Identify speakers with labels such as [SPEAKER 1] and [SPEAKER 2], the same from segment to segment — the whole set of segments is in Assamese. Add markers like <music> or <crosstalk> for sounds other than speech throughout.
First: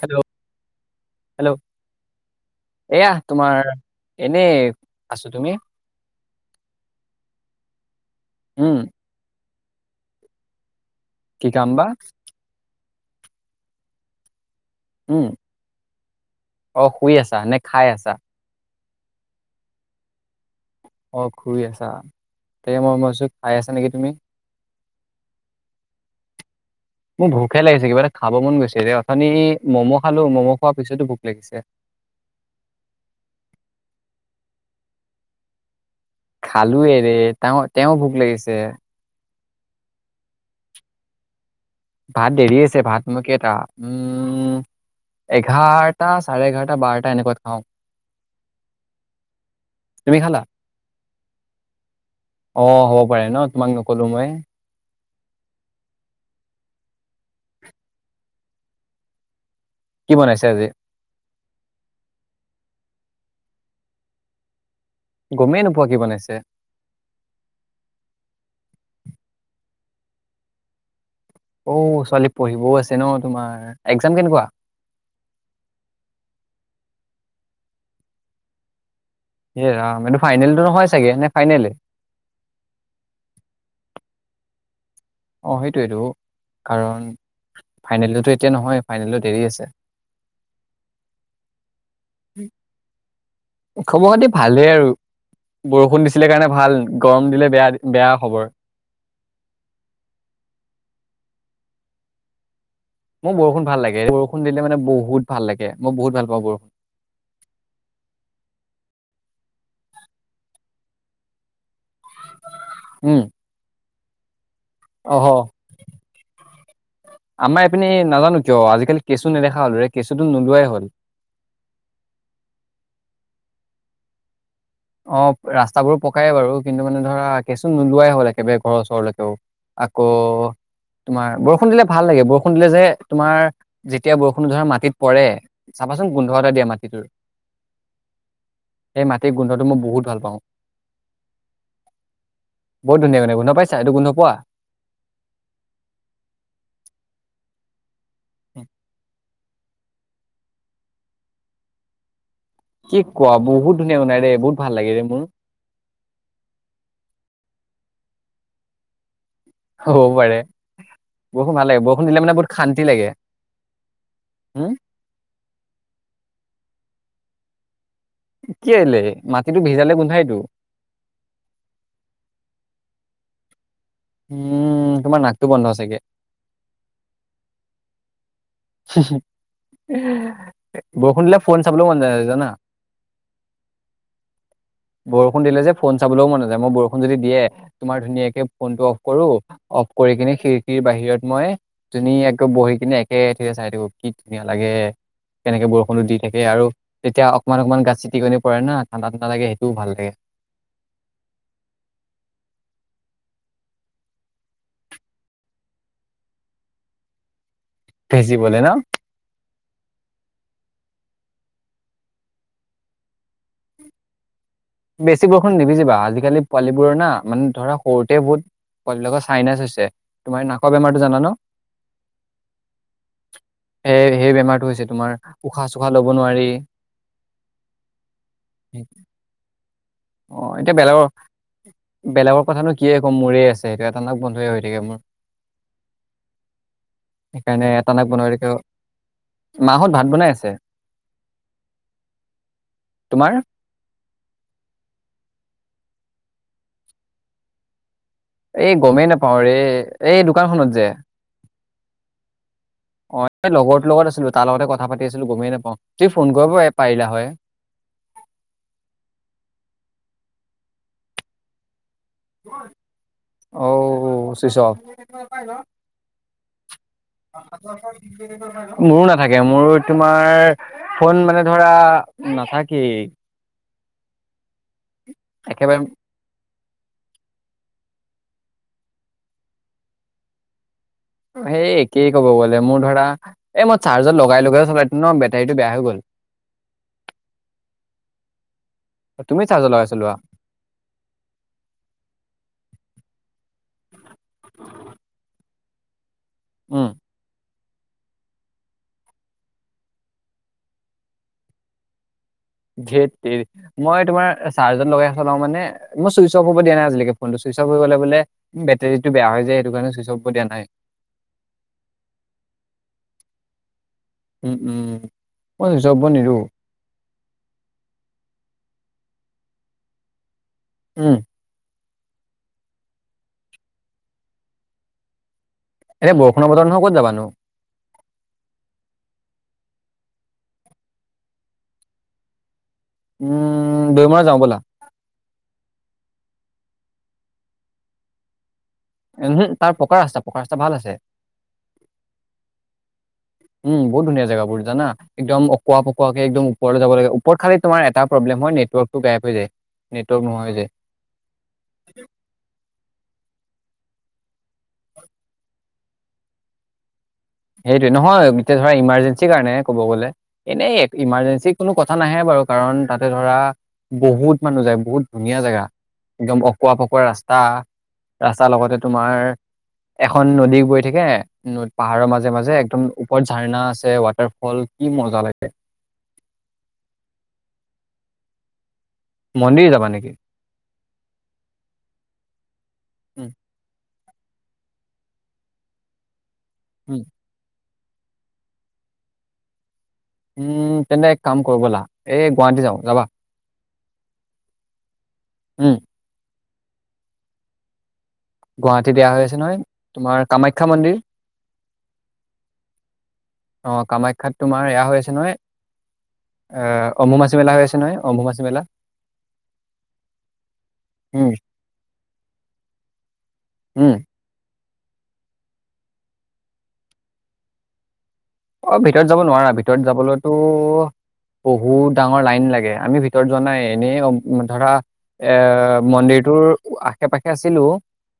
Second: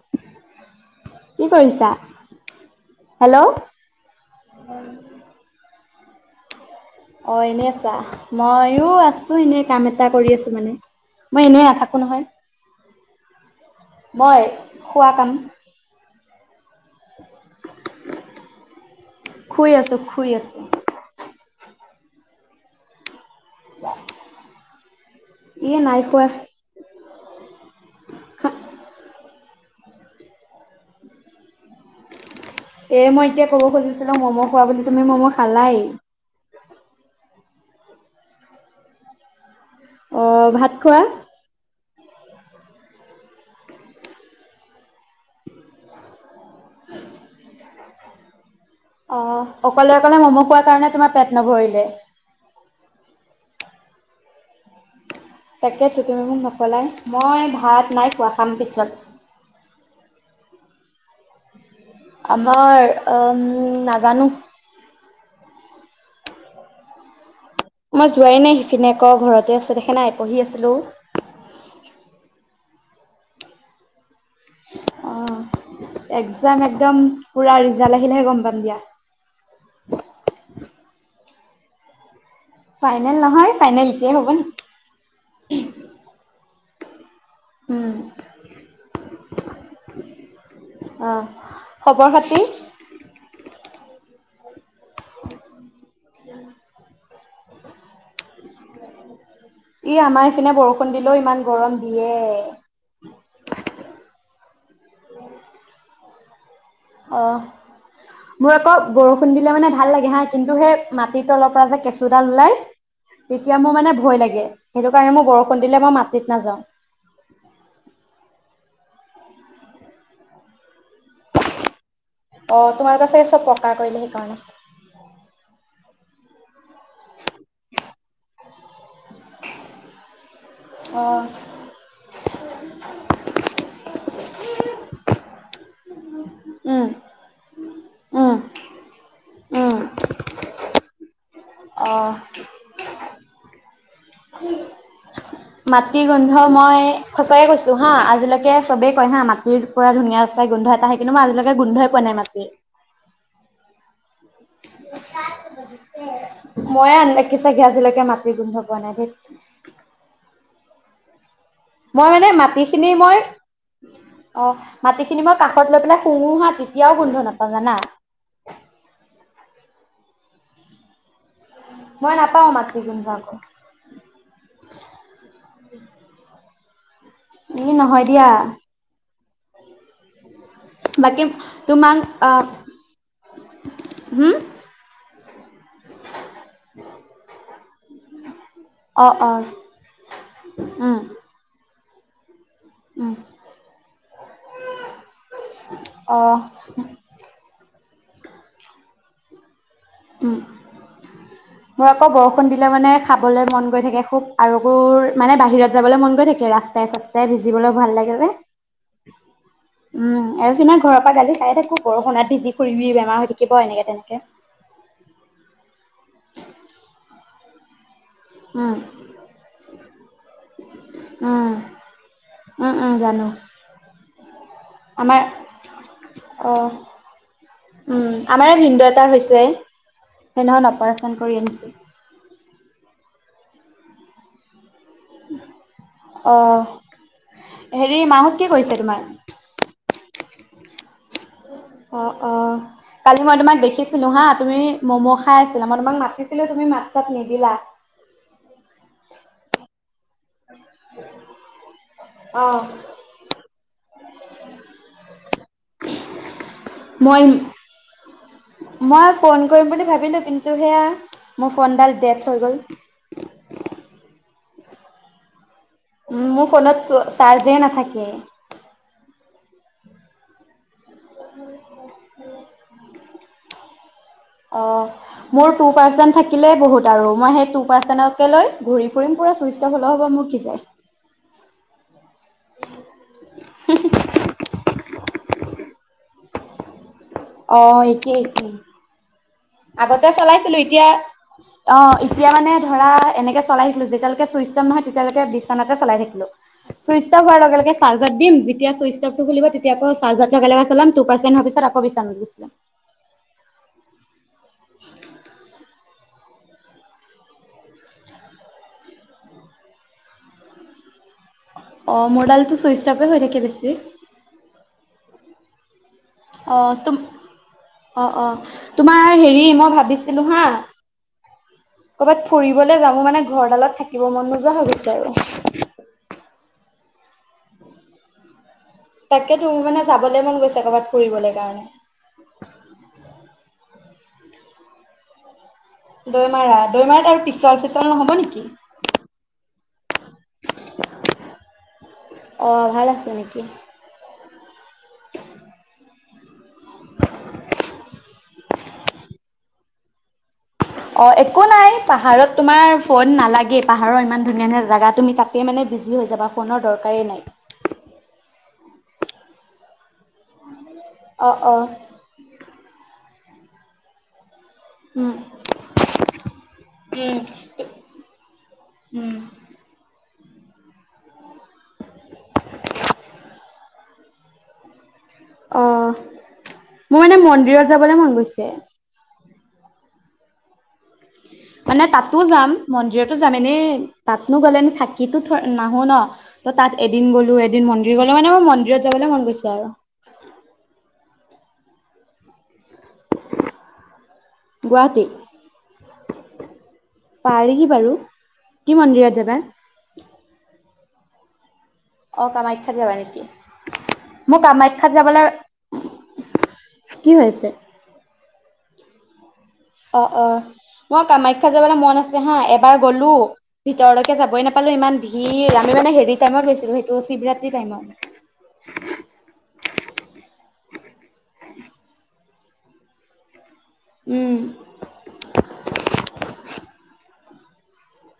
[SPEAKER 1] হেল্ল'!
[SPEAKER 2] কি
[SPEAKER 1] হেল্ল'!
[SPEAKER 2] কৰিছা?
[SPEAKER 1] এয়া
[SPEAKER 2] হেল্ল'।
[SPEAKER 1] তোমাৰ এনে আছোঁ তুমি?
[SPEAKER 2] অ'! এনেই আছা।
[SPEAKER 1] উম
[SPEAKER 2] মইয়ো আছোঁ এনেই। কাম এটা কৰি আছোঁ মানে। মই
[SPEAKER 1] কি
[SPEAKER 2] এনেই
[SPEAKER 1] কাম বা
[SPEAKER 2] নাথাকোঁ নহয়। মই খোৱা
[SPEAKER 1] উম
[SPEAKER 2] কাম
[SPEAKER 1] অ শুই আছা নে খাই আছা?
[SPEAKER 2] শুই আছো শুই আছো।
[SPEAKER 1] অ সুই আছা তাকে মই মইছো খাই আছা নেকি তুমি
[SPEAKER 2] ই নাই খোৱা।
[SPEAKER 1] মোক ভোকে লাগিছে কিবা এটা খাব মন গৈছে এতি অথনি ম'ম' খালো ম'ম' খোৱাৰ পিছতো ভোক লাগিছে।
[SPEAKER 2] এ মই এতিয়া ক'ব খুজিছিলো, ম'ম' খোৱা বুলি। তুমি ম'ম' খালাই।
[SPEAKER 1] খালোৱে ৰে। তেওঁ, তেওঁ ভোক লাগিছে।
[SPEAKER 2] অ ভাত খোৱা।
[SPEAKER 1] ভাত দেৰি আছে। ভাত মোৰ কেইটা, উম এঘাৰটা, চাৰে এঘাৰটা, বাৰটা এনেকুৱাত খাওঁ।
[SPEAKER 2] অ'
[SPEAKER 1] তুমি
[SPEAKER 2] অকলে-অকলে
[SPEAKER 1] খালা
[SPEAKER 2] মম' খোৱাৰ কাৰণে তোমাৰ পেট নভৰিলে।
[SPEAKER 1] অ হ'ব পাৰে ন তোমাক নকলো মই।
[SPEAKER 2] তাকে তুমি মোক নকলাই। মই ভাত নাই খোৱা। খাম পিছত।
[SPEAKER 1] কি বনাইছে আজি?
[SPEAKER 2] আমাৰ, আ- উ নাজানো।
[SPEAKER 1] গমেই নোপোৱা কি বনাইছে।
[SPEAKER 2] মই যোৱাই নাই। সেইখিনি আকৌ, ঘৰতে আছো। সেইখে এই পঢ়ি আছিলো।
[SPEAKER 1] অ ছোৱালী। পঢ়িবও আছে ন তোমাৰ। এক্জাম কেনেকুৱা।
[SPEAKER 2] অ' একজাম একদম পুৰা, ৰিজাল্ট আহিলেহে গম পাম দিয়া।
[SPEAKER 1] ইয়ে ৰাম, এইটো ফাইনেলতটো নহয় চাগে। নে, ফাইনেল।
[SPEAKER 2] ফাইনেল নহয়। ফাইনেল এতিয়াই হ'ব নেকি!
[SPEAKER 1] অ সেইটোেইটো। কাৰণ।
[SPEAKER 2] উম
[SPEAKER 1] ফাইনেলতো এতিয়া নহয়। ফাইনেলটো দেৰি আছে।
[SPEAKER 2] অ' খবৰ খাতি
[SPEAKER 1] খবৰ খাতি ভালেই আৰু। বৰষুণ দিছিলে কাৰণে ভাল। গৰম দিলে বেয়া, বেয়া খবৰ।
[SPEAKER 2] ই আমাৰ নিছিনা বৰষুণ দিলেও ইমান গৰম দিয়ে।
[SPEAKER 1] মোৰ বৰষুণ ভাল লাগে। বৰষুণ দিলে মানে বহুত ভাল লাগে। মই বহুত ভাল পাওঁ বৰষুণ।
[SPEAKER 2] অ' মোৰ আকৌ বৰষুণ দিলে মানে ভাল লাগে হা কিন্তু সেই মাটিৰ তলৰ পৰা যে কেচু। চো ডাল ওলাই।
[SPEAKER 1] উম
[SPEAKER 2] তেতিয়া মোৰ মানে, ভয় লাগে। সেইটো কাৰণে
[SPEAKER 1] অহ
[SPEAKER 2] মই বৰষুণ দিলে মই মাটিত নাযাওঁ।
[SPEAKER 1] আমাৰ এইপিনে নাজানো কিয় আজিকালি কেঁচু নেদেখা হ'লৰে। কেঁচুটো নোলোৱাই হ'ল।
[SPEAKER 2] অ তোমাৰ পাছে চব পকা কৰিলে, সেইকাৰণে।
[SPEAKER 1] অ' ৰাস্তাাবোৰ পকাই বাৰু। কিন্তু মানে ধৰা, কেঁচু নোলোৱাই হ'ল একেবাৰে ঘৰৰ ওচৰলৈকেও, আকৌ
[SPEAKER 2] অ'
[SPEAKER 1] তোমাৰ বৰষুণ দিলে ভাল লাগে। বৰষুণ দিলে যে তোমাৰ, যেতিয়া বৰষুণ ধৰা মাটিত পৰে। চাবা। <unintelligible> গোন্ধ এটা দিয়া
[SPEAKER 2] উম
[SPEAKER 1] মাটিটোৰ।
[SPEAKER 2] উম
[SPEAKER 1] সেই মাটি গোন্ধটো
[SPEAKER 2] উম।
[SPEAKER 1] মই বহুত ভাল পাওঁ।
[SPEAKER 2] অ'।
[SPEAKER 1] বহুত ধুনীয়া মানে, গোন্ধ পাইছা? এইটো গোন্ধ পোৱা।
[SPEAKER 2] মাটি গোন্ধ, মই সচাকে কৈছো হা আ আজিলেকে চবেই কই হা মা টিৰ পৰা ধুনীয়া চাই গোন্ধ এটা আহে, কিন্তু মই আজিলৈকে গোন্ধই পোৱা নাই মাটিৰ।
[SPEAKER 1] কি কোৱা, বহুত ধুনীয়া গোন্ধাই দে বহুত ভাল লাগেৰে মোৰ।
[SPEAKER 2] মইয়ে আনলাকি চাগে আজিলৈকে মাটিৰ গোন্ধ পোৱা নাই দেই।
[SPEAKER 1] হ'ব পাৰে। বৰষুণ ভাল লাগে বৰষুণ
[SPEAKER 2] মই
[SPEAKER 1] দিলে
[SPEAKER 2] মানে
[SPEAKER 1] বহুত শান্তি
[SPEAKER 2] মাটিখিনি
[SPEAKER 1] লাগে
[SPEAKER 2] মই অহ'
[SPEAKER 1] উম
[SPEAKER 2] মাটিখিনি মই কাষত লৈ পেলাই শুঙো হা তে তিয়াও গোন্ধ নাপাও জানা।
[SPEAKER 1] কেলে, মাটিটো ভিজালে গোন্ধাইতো।
[SPEAKER 2] মই নাপাওঁ, মাটিৰ গোন্ধ আকৌ।
[SPEAKER 1] উম, তোমাৰ নাকটো বন্ধ চাগে।
[SPEAKER 2] ই নহয় দিয়া।
[SPEAKER 1] হুহুম বৰষুণ
[SPEAKER 2] বাকী
[SPEAKER 1] দিলে ফোন চাবলে মন
[SPEAKER 2] তোমাক
[SPEAKER 1] যোৱা নাই
[SPEAKER 2] আহ
[SPEAKER 1] জানা।
[SPEAKER 2] হম
[SPEAKER 1] বৰ ষুণ দিলে যে ফোন চাবলৈও মন নাযায় মই বৰষুণ যদি দিয়ে তোমাৰ ধুনীয়াকে ফোন টো অফ
[SPEAKER 2] অ
[SPEAKER 1] কৰো
[SPEAKER 2] অ
[SPEAKER 1] অফ কৰি কিনে খিৰিকীৰ
[SPEAKER 2] উম
[SPEAKER 1] বাহিৰত মই। ধুনীয়াকে। বহি কিনে
[SPEAKER 2] উম
[SPEAKER 1] একে। খিৰিকিৰে চাই থাকো কি ধুনীয়া লাগে কেনেকে বৰষুণো দি
[SPEAKER 2] অ
[SPEAKER 1] থাকে আৰু তেতিয়া অকমান অকনমান গাত চিত টিকনি পৰে না ঠাণ্ডা ঠাণ্ডা লাগে। সেইটোও ভাল লাগে
[SPEAKER 2] উম মোৰ আকৌ বৰষুণ দিলে মানে খাবলৈ মন। গৈ থাকে খুব আৰু মোৰ মানে বাহিৰত যাবলৈ মন গৈ থাকে ৰাস্তাই চাস্তাই। ভিজিবলৈও ভাল লাগে যে,
[SPEAKER 1] ভিজিবলে ন
[SPEAKER 2] উম এইপিনে। ঘৰৰ পৰা গালি খাই থাকো বৰষুণত ভিজি ফুৰিবি বেমাৰ হৈ থাকিব এনেকে তেনেকে।
[SPEAKER 1] বেছি বৰষুণ নিভিজিবা আজিকালি পোৱালীবোৰৰ না মানে ধৰা। সৰুতে বহুত
[SPEAKER 2] উম
[SPEAKER 1] পোৱালী বিলাকৰ চাইনাছ হৈছে তোমাৰ নাকৰ বেমাৰটো জানা ন,
[SPEAKER 2] উম উম উম জানো
[SPEAKER 1] সে সেই বেমাৰটো হৈছে তোমাৰ
[SPEAKER 2] আমাৰ
[SPEAKER 1] উশাহ চোশাহ ল'ব নোৱাৰি।
[SPEAKER 2] অ উম আমাৰে ভিনদেউ এটাৰ হৈছে
[SPEAKER 1] অ
[SPEAKER 2] সেইদিনাখন অপাৰেচন কৰি আনিছিল।
[SPEAKER 1] কথাটো কিয়ে কম মোৰেই আছে এইটো এটা নাক বন্ধই হৈ থাকে মোৰ।
[SPEAKER 2] অহ
[SPEAKER 1] সেইকাৰণে এটা
[SPEAKER 2] হেৰি
[SPEAKER 1] নাক বন্ধ হৈ
[SPEAKER 2] মাহঁত
[SPEAKER 1] থাকে
[SPEAKER 2] কি কৰিছে তোমাৰ?
[SPEAKER 1] মাহঁত ভাত বনাই আছে।
[SPEAKER 2] অ', অ', কালি মই
[SPEAKER 1] তোমাৰ
[SPEAKER 2] তোমাক দেখিছিলো হা তুমি ম'ম' খা খাই আছিলা মই তোমাক মাতিছিলো তুমি মাত চাত নিদিলা।
[SPEAKER 1] এই গমেই নাপাওঁ ৰে। এই দোকানখনত যে
[SPEAKER 2] অ
[SPEAKER 1] অ, এ লগৰটোৰ লগত আছিলো তাৰ লগতে কথা পাতি আছিলো গমেই নাপাওঁ তুমি ফোন কৰিবই পাৰিলা হয়।
[SPEAKER 2] মই মই ফোন কৰিম বুলি ভাবিলো কিন্তু সেয়া মোৰ ফোনডাল, ডেথ হৈ গ'ল,
[SPEAKER 1] ছুইটছ অ'ফ,
[SPEAKER 2] উম মোৰ ফোনত চ চাৰ্জে নাথাকে।
[SPEAKER 1] তা লকে মোৰো তোমাৰ, ফোন মানে ধৰা নাথাকেই,
[SPEAKER 2] অ মোৰ টু
[SPEAKER 1] একেবাৰে
[SPEAKER 2] পাৰ্চেন্ট থাকিলে বহুত বাৰ মই সেই টু পাৰ্চনকে লৈ ঘূৰি ফুৰিম পুৰা চুইচ ভ হ'ব মোৰ কি যায়।
[SPEAKER 1] সেই, কি ক'ব গ'লে মোৰ ধৰা এই মই চাৰ্জাৰ লগাই লগাই চলাই থ ন, এইটো বেয়া হৈ' গল।
[SPEAKER 2] আহ একেই একেই,
[SPEAKER 1] তুমি চাৰ্জত লগাই
[SPEAKER 2] আগতে
[SPEAKER 1] চলোৱা
[SPEAKER 2] চলাইছিলো, এতিয়া অ! এতিয়া মানে ধৰা এনেকে চলাই <unintelligible> চুইস্ত অফ তেতিয়ালকে তেনেকে চলাই থাকিলো।
[SPEAKER 1] উম
[SPEAKER 2] চুইচ অফ হোৱাৰ লগে লগে, চাৰ্জত দিম যেতিয়া ছুইচ অফটো খুলিব তেতিয়া তিয়া আকৌ ৰ্জাৰটো একেলগ চলাম পাৰ্চেট হোৱাৰ পিছত আকৌ বিচনাত গুছি যাম।
[SPEAKER 1] <unintelligible> মই তোমাৰ চাৰ্জ লগাই চলাও মানে মই, চইচ অফ' দিয়া নাইজকে ফোনটো ছুইচফ হৈ গলে বোলে বেটৰীটো বেয়া হৈ য সটো কাৰণে ছুইচ অফব দিয়া নাই,
[SPEAKER 2] অ মোৰডালটো চুইচ অপে হৈ থাকে বেছি,
[SPEAKER 1] উম! উম! উ ম
[SPEAKER 2] অ ত অ অ তোমাৰ হেৰি মই ভাবিছিলোঁ হা
[SPEAKER 1] উম!
[SPEAKER 2] কৰ'ৰবাত ফুৰিবলে যাব মানে ঘৰ ডালত থাকিব মন নোযোৱা হৈ গৈছে আৰু
[SPEAKER 1] এতিয়া বৰষুণৰ বতৰ নহয় ক'ত যাবানো-
[SPEAKER 2] তাকে তুমি মানে যাবলৈ মন গৈছা কৰবাত ফুৰিবলৈ কাৰণে,
[SPEAKER 1] উম দুইমাৰত যাওঁ ব'লা
[SPEAKER 2] দৈমাৰা দৈমাৰাত আৰু পিছল চিচল নহব নেকি?
[SPEAKER 1] উমহ তাৰ প পকা ৰাস্তা পকা ৰাস্তা ভাল আছে।
[SPEAKER 2] অ ভাল আছে নেকি?
[SPEAKER 1] উম বহুত ধুনীয়া জেগাবোৰ জানা একদম অকোৱা পকুৱাকে ওপৰলৈ যাব লাগে ওপৰত খালি তোমাৰ এটা প্ৰব্লেম হয় নেটৱৰ্ক টো বেপ হৈ যায় নেটৱৰ্ক নহ হৈ যায়।
[SPEAKER 2] অ একো নাই পাহাৰত তোমাৰ ফোন নালাগে। পাহাৰৰ ইমান ধুনীয়া ধুনীয়া জাগা তুমি তাতে মানে যি হৈ যাবা, ফোনৰ দৰকাৰেই নাই।
[SPEAKER 1] সেইটোয়ে। নহয়, এতিয়া ধৰা ইমাৰ্জেঞ্চিৰ কাৰণে কব গ'লে। এনেই
[SPEAKER 2] অ',
[SPEAKER 1] ইমাৰ্জেঞ্চিৰ
[SPEAKER 2] অ'।
[SPEAKER 1] কোনো কথা নাহে বাৰু কাৰণ তাত ধৰা বহুত মানুহ যায় বহুত
[SPEAKER 2] উম,
[SPEAKER 1] ধুনীয়া জেগা। একদম অকোৱা ফকোৱা
[SPEAKER 2] উম,
[SPEAKER 1] ৰাস্তা ৰাস্তাৰ লগতে তোমাৰ
[SPEAKER 2] উম,
[SPEAKER 1] এখন নদী বৈ থাকে পাহাৰৰ মাজত। মাজে মাজে একদম ওপৰত ঝাৰণা আছে, ৱাটাৰফল। কি মজা লাগে
[SPEAKER 2] অঁ মোৰ মানে মন্দিৰত যাবলৈ মন গৈছে। যে।
[SPEAKER 1] মন্দিৰ যাবা নেকি?
[SPEAKER 2] মানে তাতো যাম। মন্দিৰতো
[SPEAKER 1] উম
[SPEAKER 2] যাম এনেই তাতনো গ'লে ন থাকিটো নাহো ন'! ত' তাত
[SPEAKER 1] উম,
[SPEAKER 2] এদিন গ'লো এদিন মন্দিৰ ঘলে মানে মোৰ মন্দিৰত যাবলৈ মন গৈছ আৰু
[SPEAKER 1] উম, তেন্তে এক কাম কৰিবলা এই গুৱাহাটী যাও যাবা
[SPEAKER 2] গুৱাহাটী।
[SPEAKER 1] উম
[SPEAKER 2] পাৰি বাৰু। কি
[SPEAKER 1] গুৱাহাটীত এইয়া
[SPEAKER 2] মন্দিৰত যাবা
[SPEAKER 1] আছে নহয় তোমাৰ কামাখ্যা মন্দিৰ।
[SPEAKER 2] অ কামাখ্যাত যাবা নেকি
[SPEAKER 1] অহ,
[SPEAKER 2] মোৰ
[SPEAKER 1] কামাখ্যাত তোমাৰ এয়া
[SPEAKER 2] কামাখ্যাত
[SPEAKER 1] হৈ আছে
[SPEAKER 2] যাবলৈ
[SPEAKER 1] নহয় অহ
[SPEAKER 2] কি
[SPEAKER 1] অম্বুবাচী
[SPEAKER 2] হৈছে
[SPEAKER 1] মেলা হৈ আছে নহয় অম্বুবাচী। <unintelligible>
[SPEAKER 2] অ' অ' মই
[SPEAKER 1] উম
[SPEAKER 2] কামাখ্যাত যাবলৈ মন আছে হা। এবাৰ গ'লো।
[SPEAKER 1] উম,
[SPEAKER 2] ভিতৰলৈকে যাবই নাপায়। পালোঁ ইমান ভিৰ। আমি মানে হেৰি টাইমত গৈছিলো, সেইটো শিৱৰাত্ৰি টাইমত।
[SPEAKER 1] অ' ভিতৰত যাব নোৱাৰা। ভিতৰত যাবলৈতো বহুত ডাঙৰ লাইন লাগে। আমি ভিতৰত যোৱা নাই।
[SPEAKER 2] উম
[SPEAKER 1] এনেই ধৰা এ মন্দিৰটোৰ আশে পাশে আছিলো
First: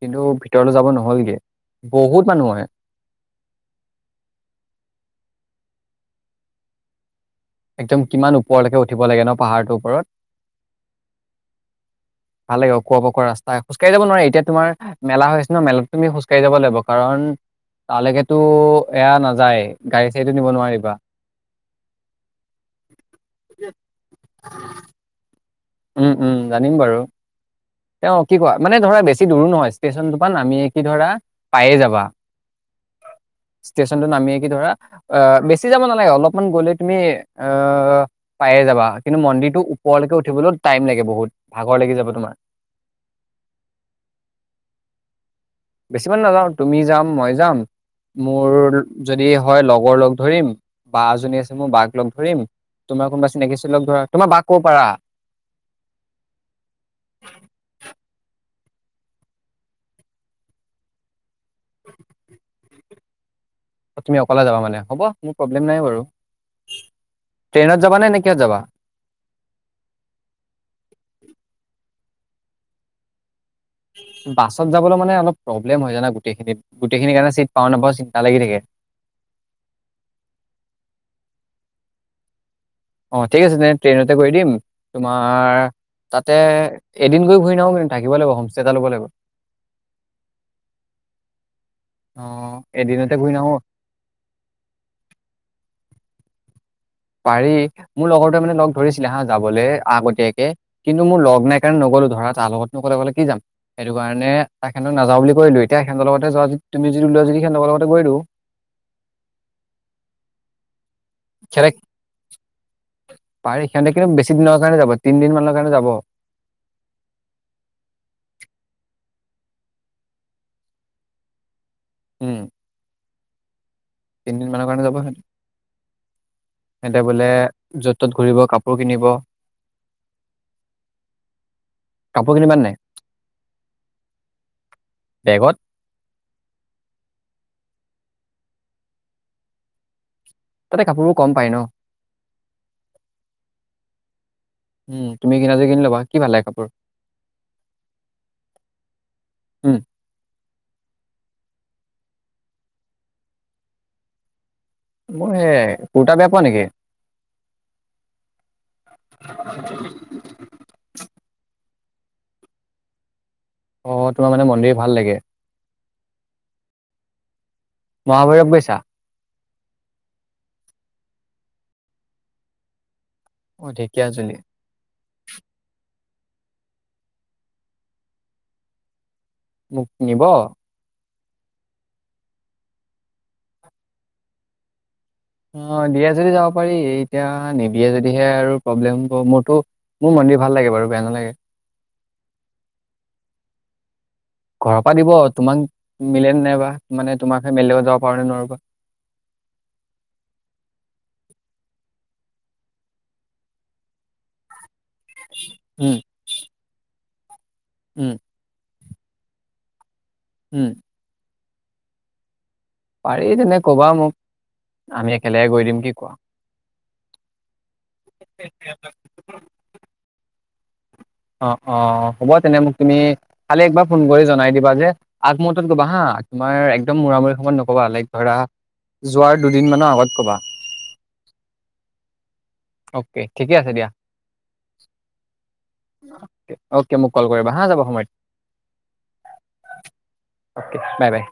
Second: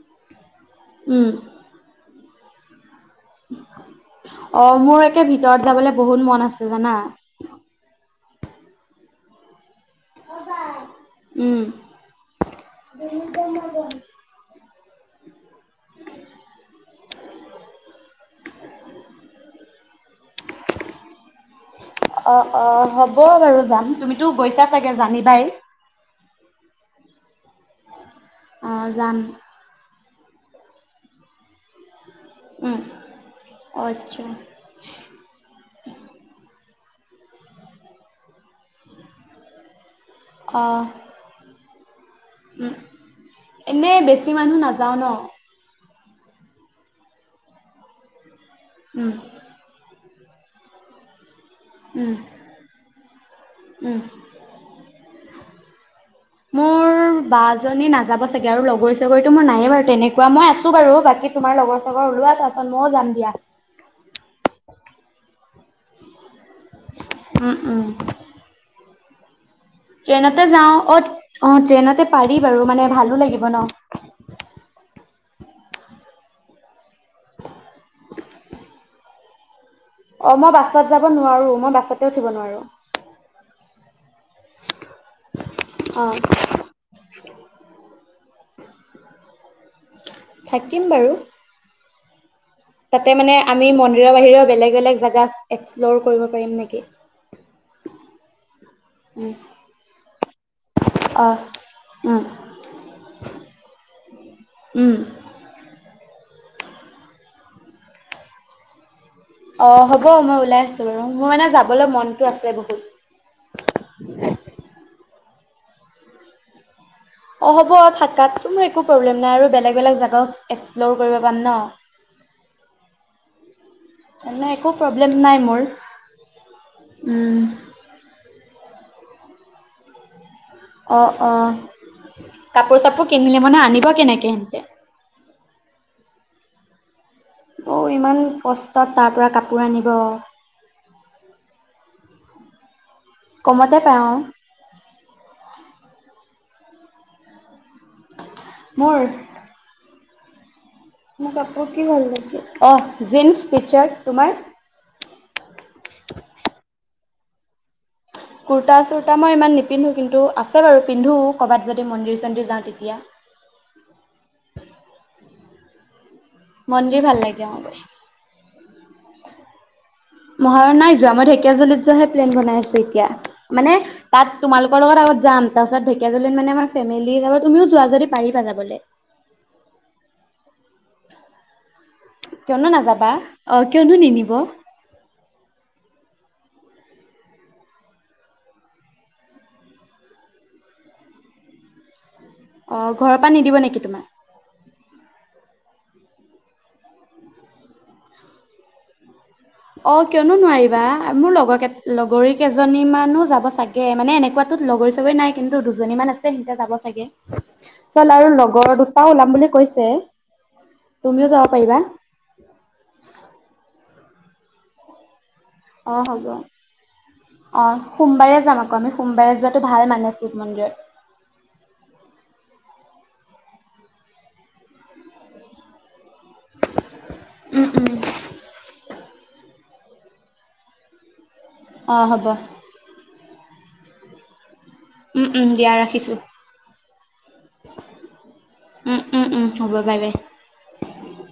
[SPEAKER 1] কিন্তু তেওঁ যাব
[SPEAKER 2] উম
[SPEAKER 1] নহ'লগে বহুত মানুহয়
[SPEAKER 2] অ মোৰ একে ভিতৰত যাবলে বহুত মন আছে জানা
[SPEAKER 1] একদম কিমান ওপৰলৈকে উঠিব লাগে ন পাহাৰটোোক
[SPEAKER 2] উম
[SPEAKER 1] ভাল লেওকোৱা পকা ৰা্তা খোকাঢ় যাবোৱাৰে এতিাতো তোমাৰ মেলা হৈছে ন মেলাত তুমি খোজ কাঢ়ি যাব লাগিব কাৰণ তালৈকেতো এয়া নাযায় গাড়ী চাড়ীটো নিব নোৱাৰিবা
[SPEAKER 2] অ অ হ'ব বাৰু যাম তুমিতো গৈছা চাগে জানিবাই
[SPEAKER 1] উম উম জানিম বাৰু তেওঁ কি কোৱা
[SPEAKER 2] অ
[SPEAKER 1] মানে ধৰা
[SPEAKER 2] যাম
[SPEAKER 1] বেছি দূৰো নহয় ষ্টেচন নামিয় কি ধৰা পায়ে যাবা
[SPEAKER 2] উম
[SPEAKER 1] ষ্টেচনতটো
[SPEAKER 2] আচ্ছা
[SPEAKER 1] নামিয়ে কি ধৰা অ বেছি যাব নালাগে অলপমান গ'লে তুমি আহ পায়ে যাবা কিন্তু মন্দিৰটো ওপৰলৈকে উঠিবলৈও
[SPEAKER 2] অ
[SPEAKER 1] টাইম লাগে বহুত ভাগৰ লাগি যাব তোমাৰ
[SPEAKER 2] এনে বেছি মানুহ নাযাও ন
[SPEAKER 1] বেছি মানুহ নাযাওঁ তুমি যাম মই যাম। মোৰ
[SPEAKER 2] উম
[SPEAKER 1] যদি হয় লগৰ লগ ধৰিম বা এজনী আছে মই বাক লগ
[SPEAKER 2] উম
[SPEAKER 1] ধৰিম তোমাৰ কোনোবা চিনাকি আছে যদি লগ
[SPEAKER 2] উম
[SPEAKER 1] ধৰা তোমাৰ বাক ক'ব পাৰা।
[SPEAKER 2] মোৰ বা জনী নাযাব চাগে আৰু লগৰ চগৰী মোৰ নায়েই বাৰু তেনেকুৱা মই আছো বাৰু বাকী তোমাৰ লগৰ চগৰ ওলোৱা তাৰ পাছত মও যাম দিয়া।
[SPEAKER 1] তুমি অকলে যাবা মানে হ'ব মোৰ প্ৰব্লেম নাই বাৰু।
[SPEAKER 2] উম
[SPEAKER 1] ট্ৰেইনত
[SPEAKER 2] উম
[SPEAKER 1] যাবা নে নে কিহত যাবা?
[SPEAKER 2] ট্ৰেইনতে যাও অ অ ট্ৰেইনতে পাৰি বাৰু মানে ভালো লাগিব ন।
[SPEAKER 1] বাছত যাবলৈ মানে অলপ প্ৰব্লেম হয় জানা গোটেইখিনিত গোটেইখিনিৰ কাৰণে চিট পাওঁ নাপাওঁ চিন্তা লাগি থাকে।
[SPEAKER 2] অ মই বাছত যাব নোৱাৰো মই বাছতে উঠিব নোৱাৰো।
[SPEAKER 1] অ' ঠিক আছে তেনে ট্ৰেইনতে কৰি দিম। তোমাৰ
[SPEAKER 2] অ
[SPEAKER 1] তাতে এদিন গৈ ঘূৰি নাহো কিন্ত থাকিব লাগিব হোমষ্টে এটা ল'ব লাগিব।
[SPEAKER 2] থাকিম বাৰু
[SPEAKER 1] অ
[SPEAKER 2] তাতে
[SPEAKER 1] এদিনতে ঘূৰি
[SPEAKER 2] মানে
[SPEAKER 1] নাহো
[SPEAKER 2] আমি মন্দিৰৰ বাহিৰেও বেলেগ - বেলেগ জাগা এক্সপ্লৰ কৰিব পাৰিম নেকি?
[SPEAKER 1] পাৰি মোৰ লগৰটোৱে মানে লগ ধৰিছিলে হা
[SPEAKER 2] উম,
[SPEAKER 1] যাবলৈ আগতীয়াকে কিন্তু মোৰ
[SPEAKER 2] অ',
[SPEAKER 1] লগ নাই কাৰণে নগ'লো
[SPEAKER 2] উম,
[SPEAKER 1] ধৰা তাৰ লগতনো অকলে অকলে কি যাম, সেইটো কাৰণে তাক সেইদিনা
[SPEAKER 2] উম।
[SPEAKER 1] নাযাওঁ বুলি কলো এতিয়া সিহঁতৰ লগতে যোৱা যা তুমি যদি ওলোৱা যদি সিহঁতৰ লগতে গৈ দিও।
[SPEAKER 2] অ হ'ব মই ওলাই আছো বাৰু মই মানে যাবলৈ মনটো আছে বহুত।
[SPEAKER 1] পাৰি সিহঁতে কিন্তু বেছি দিনৰ কাৰণে যাব। তিনদিন মানৰ কাৰণে যাব।
[SPEAKER 2] অ' হ'ব থাকাত মোৰ একো প্ৰব্লেম নাই আৰু বেলেগ- বেলেগ জাগাও এক্সপ্ল'ৰ কৰিব পাম ন।
[SPEAKER 1] উম। তিনদিন
[SPEAKER 2] মানে
[SPEAKER 1] মানৰ
[SPEAKER 2] একো
[SPEAKER 1] কাৰণে যাব
[SPEAKER 2] প্ৰব্লেম
[SPEAKER 1] সিহঁতে
[SPEAKER 2] নাই মোৰ।
[SPEAKER 1] সিহঁতে বোলে
[SPEAKER 2] উম,
[SPEAKER 1] য'ত- ত'ত ঘূৰিব কাপোৰ কাপোৰ কিনিব।
[SPEAKER 2] অ', অ',
[SPEAKER 1] কিনিবা নে নাই
[SPEAKER 2] কাপোৰ চাপোৰ কিনিলে মানে আনিবা কেনেকে হেনতে?
[SPEAKER 1] বেগত
[SPEAKER 2] অ, ইমান কষ্টত তাৰ পৰা কাপোৰ আনিব।
[SPEAKER 1] তাতে কাপোৰবোৰ কম পায় ন?
[SPEAKER 2] কমতে পাওঁ
[SPEAKER 1] উম, তুমি কিনা যদি কিনি লবা। কি ভাল লাগে কাপোৰ?
[SPEAKER 2] মোৰ?
[SPEAKER 1] উম,
[SPEAKER 2] মোৰ কাপোৰ কি ভাল লাগিব অ, জিনচ টি চাৰ্ট তোমাৰ?
[SPEAKER 1] মই এ কুৰ্তা বেয়া পোৱা নেকি?
[SPEAKER 2] কুৰ্তা-চুৰ্তা মই ইমান নিপিন্ধো কিন্তু আছে বাৰু পিন্ধো ক'বাত যদ যদি মন্দিৰ চন্দিৰ যাওঁ তেতিয়া।
[SPEAKER 1] অ', তোমাৰ মানে মন্দিৰ ভাল লাগে।
[SPEAKER 2] মন্দিৰ ভাল লাগে অ, গৈ।
[SPEAKER 1] মহাভৈৰৱ গৈছা?
[SPEAKER 2] মহা <unintelligible> নাই যোৱা মই ঢেকিয়াজুলিত যোৱাহে প্লেন বনাই আছো এতিয়া।
[SPEAKER 1] অ',
[SPEAKER 2] মানে
[SPEAKER 1] ঢেকীয়াজুলি।
[SPEAKER 2] তাত তোমালোকৰ লগত আগত যাম তাৰপাছত ঢেকীয়াজুলিত মানে আমাৰ ফেমিলি যাব তুমিও যোৱা যদি পাৰিবা যাবলে।
[SPEAKER 1] মোক নিব?
[SPEAKER 2] <inaudible> কিয়নো নাযাবা অ, কিয়নো নিনিব।
[SPEAKER 1] অ, দিয়ে যদি যাব পাৰি এতিয়া নিদিয়ে যদিহে আৰু প্ৰব্লেমটো মোৰতো মোৰ মন্দিৰ ভাল লাগে বাৰু বেয়া নালাগে।
[SPEAKER 2] অ, ঘৰৰ পৰা নিদিব নেকি তোমাৰ?
[SPEAKER 1] পা দিব তোমাক মিলে ন নাইবা মানে তোমাক ফেমেলি লগত যাব পাৰনে নোৱাৰোবা।
[SPEAKER 2] অ কিয়নো নোৱাৰিবা মোৰ লগৰ লগৰী কেইজনী মানো যাব চাগে মানে এনেকুৱাাতোত লগৰ চবে নাই কিন্তু
[SPEAKER 1] উম,
[SPEAKER 2] দুজনীমান আছে সিহতে যাব চাগে। চল
[SPEAKER 1] উম,
[SPEAKER 2] আৰু লগৰ তা ওলাম বুলি কৈছে।
[SPEAKER 1] উম,
[SPEAKER 2] তুমিও যা পাৰিবা।
[SPEAKER 1] পাৰি তেনে ক'বা মোক। আমি একেলগে গৈ দিম, কি
[SPEAKER 2] অ,
[SPEAKER 1] কোৱা?
[SPEAKER 2] হ'ব অ', সোমবাৰে যাম আকৌ আমি সোমবাৰে যোৱাাতো ভাল মানে শিৱ মন্দিৰত।
[SPEAKER 1] অ অ হ'ব তেনে মোক তুমি খালি একবাৰ ফোন কৰি জনাই দিবা যে আগমুহৰ্তত গবা হা। তোমাৰ একদম মৰামৰি সময়ত
[SPEAKER 2] উম
[SPEAKER 1] নকবা
[SPEAKER 2] উম
[SPEAKER 1] লাইক ধৰা যোৱাৰ দুদিন মান আ গত ক'বা।
[SPEAKER 2] অ হ'ব
[SPEAKER 1] অ'কে ঠিকে আছে দিয়া।
[SPEAKER 2] উম। উম দিয়া ৰাখিছোঁ
[SPEAKER 1] অ'কে মোক কল কৰিবা হা যাব
[SPEAKER 2] উম উম উম হ'ব
[SPEAKER 1] সময়ত।
[SPEAKER 2] বাই বাই
[SPEAKER 1] অ'কে বাই বাই।